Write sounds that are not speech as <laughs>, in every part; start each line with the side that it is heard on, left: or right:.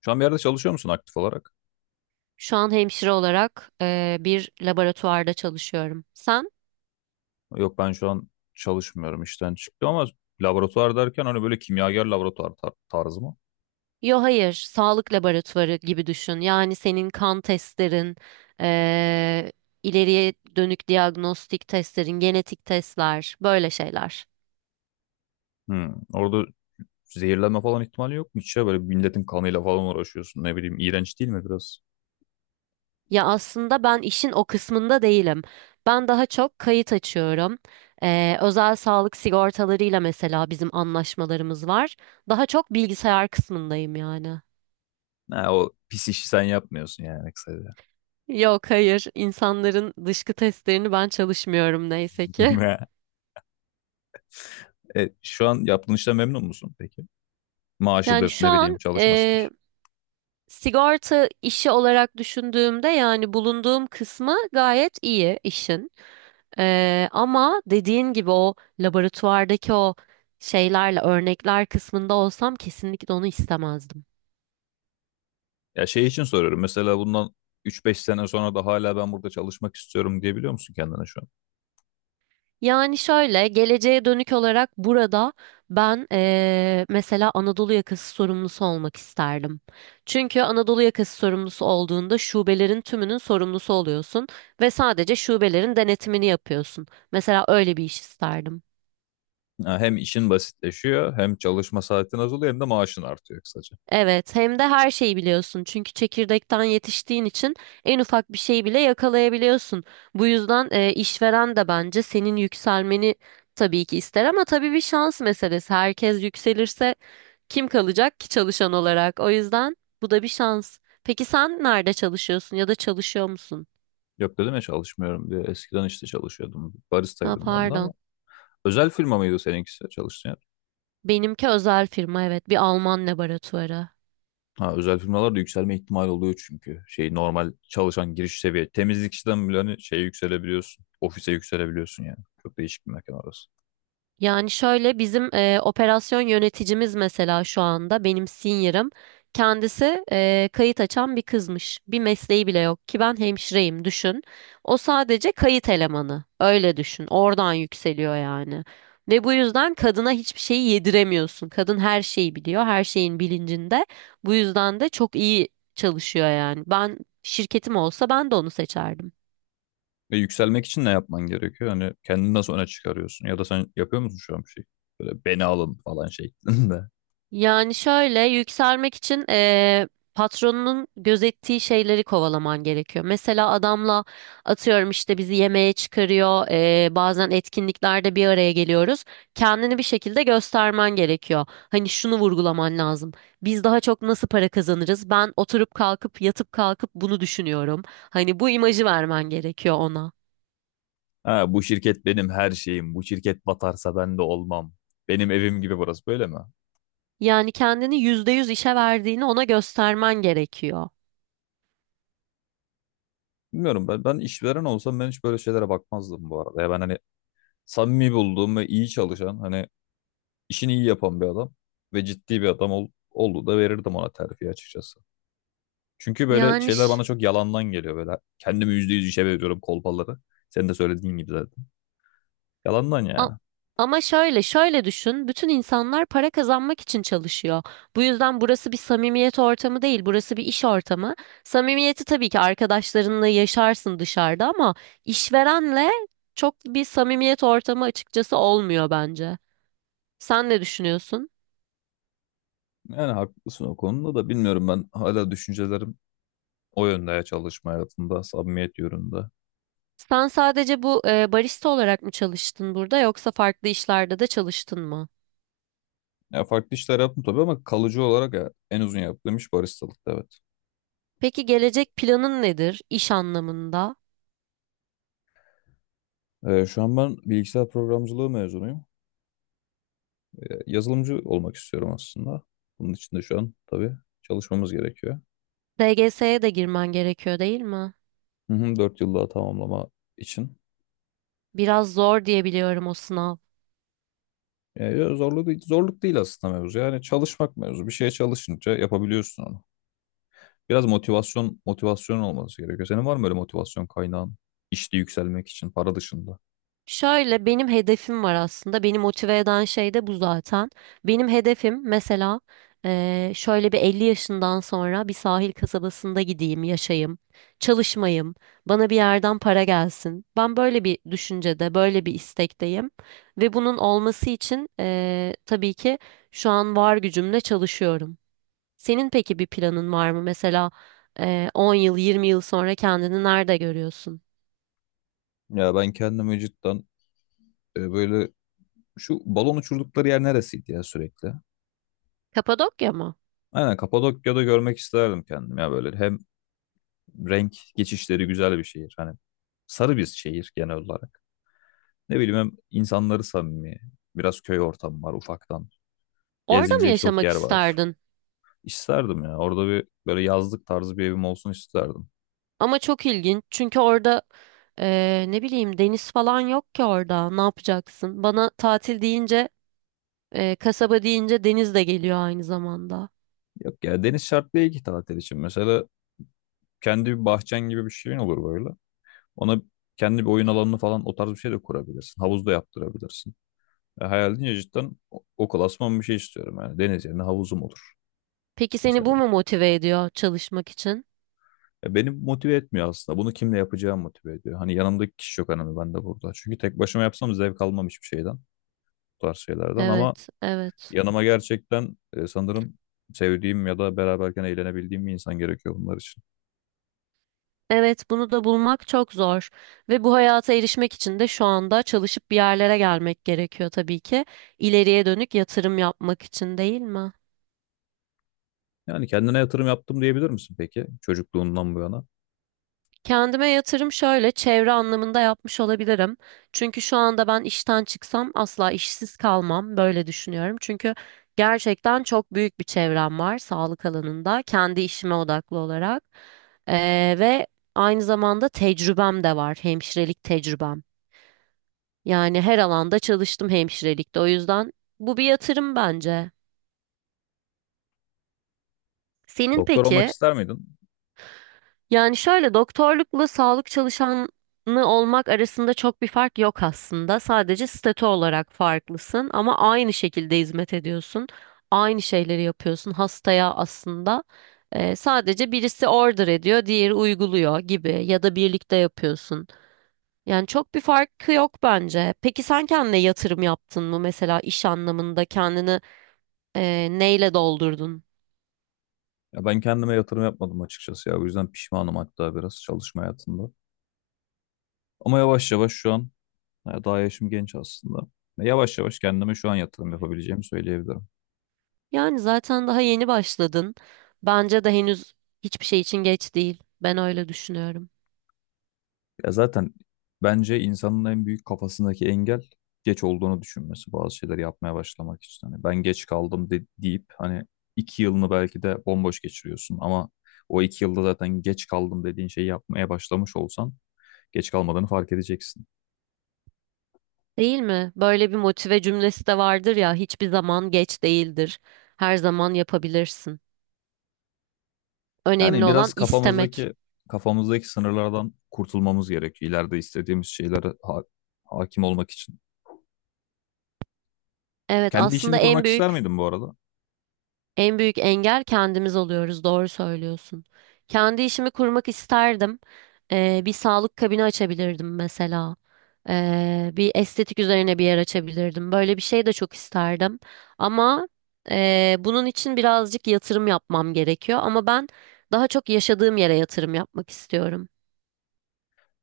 left: Şu an bir yerde çalışıyor musun aktif olarak?
right: Şu an hemşire olarak bir laboratuvarda çalışıyorum. Sen?
left: Yok ben şu an çalışmıyorum işten çıktım ama laboratuvar derken hani böyle kimyager laboratuvar tarzı mı?
right: Yo hayır, sağlık laboratuvarı gibi düşün. Yani senin kan testlerin, eee, ileriye dönük diagnostik testlerin, genetik testler, böyle şeyler.
left: Hmm. Orada zehirlenme falan ihtimali yok mu hiç ya? Böyle milletin kanıyla falan uğraşıyorsun ne bileyim iğrenç değil mi biraz?
right: Ya aslında ben işin o kısmında değilim. Ben daha çok kayıt açıyorum. Özel sağlık sigortalarıyla mesela bizim anlaşmalarımız var. Daha çok bilgisayar kısmındayım yani.
left: Ha, o pis işi sen yapmıyorsun yani kısaca.
right: Yok hayır insanların dışkı testlerini ben çalışmıyorum neyse ki. <laughs>
left: <laughs> Şu an yaptığın işten memnun musun peki?
right: Yani
left: Maaşıdır
right: şu
left: ne bileyim
right: an
left: çalışmasıdır.
right: sigorta işi olarak düşündüğümde yani bulunduğum kısmı gayet iyi işin. Ama dediğin gibi o laboratuvardaki o şeylerle örnekler kısmında olsam kesinlikle onu istemezdim.
left: Ya şey için soruyorum mesela bundan üç beş sene sonra da hala ben burada çalışmak istiyorum diyebiliyor musun kendine şu.
right: Yani şöyle geleceğe dönük olarak burada ben mesela Anadolu yakası sorumlusu olmak isterdim. Çünkü Anadolu yakası sorumlusu olduğunda şubelerin tümünün sorumlusu oluyorsun ve sadece şubelerin denetimini yapıyorsun. Mesela öyle bir iş isterdim.
left: Ha, hem işin basitleşiyor, hem çalışma saatin azalıyor, hem de maaşın artıyor kısaca.
right: Evet, hem de her şeyi biliyorsun. Çünkü çekirdekten yetiştiğin için en ufak bir şeyi bile yakalayabiliyorsun. Bu yüzden işveren de bence senin yükselmeni tabii ki ister ama tabii bir şans meselesi. Herkes yükselirse kim kalacak ki çalışan olarak? O yüzden bu da bir şans. Peki sen nerede çalışıyorsun ya da çalışıyor musun?
left: Yok dedim ya çalışmıyorum diye. Eskiden işte çalışıyordum.
right: Ha
left: Baristaydım ben de ama.
right: pardon.
left: Özel firma mıydı seninkisi çalıştığın yer?
right: Benimki özel firma evet, bir Alman laboratuvarı.
left: Ha, özel firmalarda yükselme ihtimali oluyor çünkü. Şey normal çalışan giriş seviye. Temizlik işten bile hani şeye yükselebiliyorsun. Ofise yükselebiliyorsun yani. Çok değişik bir mekan orası.
right: Yani şöyle bizim operasyon yöneticimiz mesela şu anda benim senior'ım kendisi kayıt açan bir kızmış. Bir mesleği bile yok ki ben hemşireyim düşün. O sadece kayıt elemanı öyle düşün oradan yükseliyor yani. Ve bu yüzden kadına hiçbir şeyi yediremiyorsun. Kadın her şeyi biliyor her şeyin bilincinde. Bu yüzden de çok iyi çalışıyor yani. Ben şirketim olsa ben de onu seçerdim.
left: Ve yükselmek için ne yapman gerekiyor? Hani kendini nasıl öne çıkarıyorsun? Ya da sen yapıyor musun şu an bir şey? Böyle beni alın falan şeklinde. <laughs>
right: Yani şöyle yükselmek için patronunun gözettiği şeyleri kovalaman gerekiyor. Mesela adamla atıyorum işte bizi yemeğe çıkarıyor, bazen etkinliklerde bir araya geliyoruz. Kendini bir şekilde göstermen gerekiyor. Hani şunu vurgulaman lazım. Biz daha çok nasıl para kazanırız? Ben oturup kalkıp yatıp kalkıp bunu düşünüyorum. Hani bu imajı vermen gerekiyor ona.
left: Ha, bu şirket benim her şeyim. Bu şirket batarsa ben de olmam. Benim evim gibi burası böyle mi?
right: Yani kendini %100 işe verdiğini ona göstermen gerekiyor.
left: Bilmiyorum ben, ben işveren olsam ben hiç böyle şeylere bakmazdım bu arada. Ya ben hani samimi bulduğum ve iyi çalışan hani işini iyi yapan bir adam ve ciddi bir adam olduğu da verirdim ona terfi açıkçası. Çünkü böyle
right: Yani
left: şeyler
right: ş-
left: bana çok yalandan geliyor böyle. Kendimi %100 işe veriyorum kolpaları. Senin de söylediğin gibi zaten. Yalandan
right: A-
left: yani.
right: Ama şöyle düşün. Bütün insanlar para kazanmak için çalışıyor. Bu yüzden burası bir samimiyet ortamı değil, burası bir iş ortamı. Samimiyeti tabii ki arkadaşlarınla yaşarsın dışarıda ama işverenle çok bir samimiyet ortamı açıkçası olmuyor bence. Sen ne düşünüyorsun?
left: Yani haklısın o konuda da bilmiyorum ben hala düşüncelerim o yönde ya çalışma hayatında, samimiyet yönünde.
right: Sen sadece bu barista olarak mı çalıştın burada yoksa farklı işlerde de çalıştın mı?
left: Ya farklı işler yaptım tabii ama kalıcı olarak ya en uzun yaptığım iş baristalıktı evet.
right: Peki gelecek planın nedir iş anlamında?
left: Şu an ben bilgisayar programcılığı mezunuyum. Yazılımcı olmak istiyorum aslında. Bunun için de şu an tabii çalışmamız gerekiyor.
right: DGS'ye de girmen gerekiyor değil mi?
left: Hı hı, 4 yıl daha tamamlama için.
right: Biraz zor diye biliyorum o sınav.
left: Ya zorluk değil, zorluk değil aslında mevzu. Yani çalışmak mevzu. Bir şeye çalışınca yapabiliyorsun onu. Biraz motivasyon olması gerekiyor. Senin var mı böyle motivasyon kaynağın işte yükselmek için para dışında?
right: Şöyle benim hedefim var aslında. Beni motive eden şey de bu zaten. Benim hedefim mesela şöyle bir 50 yaşından sonra bir sahil kasabasında gideyim, yaşayayım, çalışmayayım, bana bir yerden para gelsin. Ben böyle bir düşüncede, böyle bir istekteyim. Ve bunun olması için tabii ki şu an var gücümle çalışıyorum. Senin peki bir planın var mı? Mesela 10 yıl, 20 yıl sonra kendini nerede görüyorsun?
left: Ya ben kendimi cidden böyle. Şu balon uçurdukları yer neresiydi ya sürekli?
right: Kapadokya mı?
left: Aynen Kapadokya'da görmek isterdim kendim ya böyle. Hem renk geçişleri güzel bir şehir. Hani sarı bir şehir genel olarak. Ne bileyim hem insanları samimi. Biraz köy ortamı var ufaktan.
right: Orada mı
left: Gezilecek çok
right: yaşamak
left: yer var.
right: isterdin?
left: İsterdim ya. Orada bir böyle yazlık tarzı bir evim olsun isterdim.
right: Ama çok ilginç çünkü orada ne bileyim deniz falan yok ki orada. Ne yapacaksın? Bana tatil deyince, kasaba deyince deniz de geliyor aynı zamanda.
left: Yok ya deniz şart değil ki tatil için. Mesela kendi bir bahçen gibi bir şeyin olur böyle. Ona kendi bir oyun alanını falan o tarz bir şey de kurabilirsin. Havuz da yaptırabilirsin. Ya hayal edince cidden o klasman bir şey istiyorum yani. Deniz yerine havuzum olur
right: Peki seni
left: mesela.
right: bu mu motive ediyor çalışmak için?
left: Ya beni motive etmiyor aslında. Bunu kimle yapacağım motive ediyor. Hani yanımdaki kişi yok önemli ben de burada. Çünkü tek başıma yapsam zevk almam hiçbir şeyden. Bu tarz şeylerden ama
right: Evet, evet.
left: yanıma gerçekten sanırım sevdiğim ya da beraberken eğlenebildiğim bir insan gerekiyor bunlar için.
right: Evet, bunu da bulmak çok zor ve bu hayata erişmek için de şu anda çalışıp bir yerlere gelmek gerekiyor tabii ki. İleriye dönük yatırım yapmak için değil mi?
left: Yani kendine yatırım yaptım diyebilir misin peki çocukluğundan bu yana?
right: Kendime yatırım şöyle çevre anlamında yapmış olabilirim. Çünkü şu anda ben işten çıksam asla işsiz kalmam böyle düşünüyorum. Çünkü gerçekten çok büyük bir çevrem var sağlık alanında kendi işime odaklı olarak. Ve aynı zamanda tecrübem de var hemşirelik tecrübem. Yani her alanda çalıştım hemşirelikte o yüzden bu bir yatırım bence. Senin
left: Doktor olmak
right: peki?
left: ister miydin?
right: Yani şöyle doktorlukla sağlık çalışanı olmak arasında çok bir fark yok aslında. Sadece statü olarak farklısın ama aynı şekilde hizmet ediyorsun. Aynı şeyleri yapıyorsun hastaya aslında. Sadece birisi order ediyor, diğeri uyguluyor gibi ya da birlikte yapıyorsun. Yani çok bir farkı yok bence. Peki sen kendine yatırım yaptın mı mesela iş anlamında kendini neyle doldurdun?
left: Ya ben kendime yatırım yapmadım açıkçası ya. O yüzden pişmanım hatta biraz çalışma hayatında. Ama yavaş yavaş şu an. Ya, daha yaşım genç aslında. Ya, yavaş yavaş kendime şu an yatırım yapabileceğimi söyleyebilirim.
right: Yani zaten daha yeni başladın. Bence de henüz hiçbir şey için geç değil. Ben öyle düşünüyorum.
left: Ya zaten bence insanın en büyük kafasındaki engel geç olduğunu düşünmesi bazı şeyler yapmaya başlamak için. Hani ben geç kaldım deyip hani 2 yılını belki de bomboş geçiriyorsun ama o 2 yılda zaten geç kaldım dediğin şeyi yapmaya başlamış olsan geç kalmadığını fark edeceksin.
right: Değil mi? Böyle bir motive cümlesi de vardır ya, hiçbir zaman geç değildir. Her zaman yapabilirsin. Önemli
left: Yani
right: olan
left: biraz
right: istemek.
left: kafamızdaki sınırlardan kurtulmamız gerekiyor. İleride istediğimiz şeylere hakim olmak için.
right: Evet,
left: Kendi işini
right: aslında en
left: kurmak ister
right: büyük
left: miydin bu arada?
right: En büyük engel kendimiz oluyoruz. Doğru söylüyorsun. Kendi işimi kurmak isterdim. Bir sağlık kabini açabilirdim mesela. Bir estetik üzerine bir yer açabilirdim. Böyle bir şey de çok isterdim. Ama bunun için birazcık yatırım yapmam gerekiyor. Ama ben daha çok yaşadığım yere yatırım yapmak istiyorum.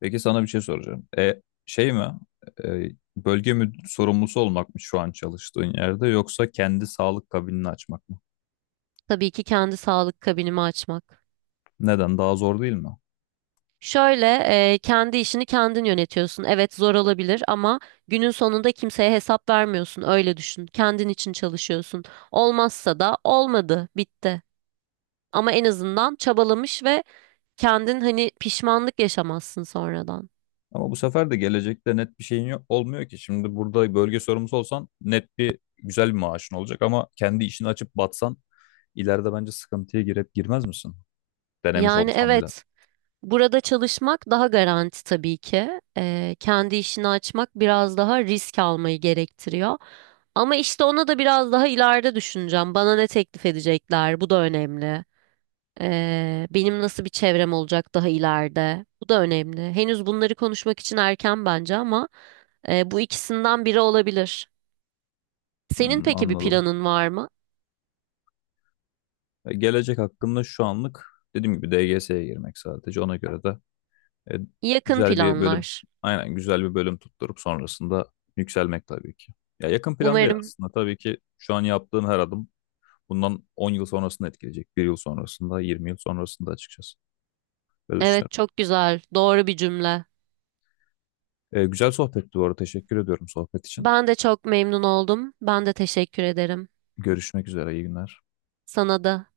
left: Peki sana bir şey soracağım. Şey mi? E, Bölge müdür sorumlusu olmak mı şu an çalıştığın yerde yoksa kendi sağlık kabinini açmak mı?
right: Tabii ki kendi sağlık kabinimi açmak.
left: Neden? Daha zor değil mi?
right: Şöyle kendi işini kendin yönetiyorsun. Evet zor olabilir ama günün sonunda kimseye hesap vermiyorsun. Öyle düşün. Kendin için çalışıyorsun. Olmazsa da olmadı, bitti. Ama en azından çabalamış ve kendin hani pişmanlık yaşamazsın sonradan.
left: Ama bu sefer de gelecekte net bir şeyin yok, olmuyor ki. Şimdi burada bölge sorumlusu olsan net bir güzel bir maaşın olacak ama kendi işini açıp batsan ileride bence sıkıntıya girip girmez misin? Denemiş
right: Yani
left: olsan bile.
right: evet burada çalışmak daha garanti tabii ki. E, kendi işini açmak biraz daha risk almayı gerektiriyor. Ama işte onu da biraz daha ileride düşüneceğim. Bana ne teklif edecekler? Bu da önemli. Benim nasıl bir çevrem olacak daha ileride? Bu da önemli. Henüz bunları konuşmak için erken bence ama bu ikisinden biri olabilir. Senin
left: Hmm,
right: peki bir
left: anladım.
right: planın var mı?
left: Gelecek hakkında şu anlık dediğim gibi DGS'ye girmek sadece ona göre de E,
right: Yakın
left: güzel bir bölüm.
right: planlar.
left: Aynen güzel bir bölüm tutturup sonrasında yükselmek tabii ki. Ya yakın plan değil
right: Umarım.
left: aslında. Tabii ki şu an yaptığın her adım bundan 10 yıl sonrasını etkileyecek. Bir yıl sonrasında, 20 yıl sonrasında açıkçası. Böyle
right: Evet,
left: düşünüyorum.
right: çok güzel. Doğru bir cümle.
left: Güzel sohbetti bu arada. Teşekkür ediyorum sohbet için.
right: Ben de çok memnun oldum. Ben de teşekkür ederim.
left: Görüşmek üzere. İyi günler.
right: Sana da.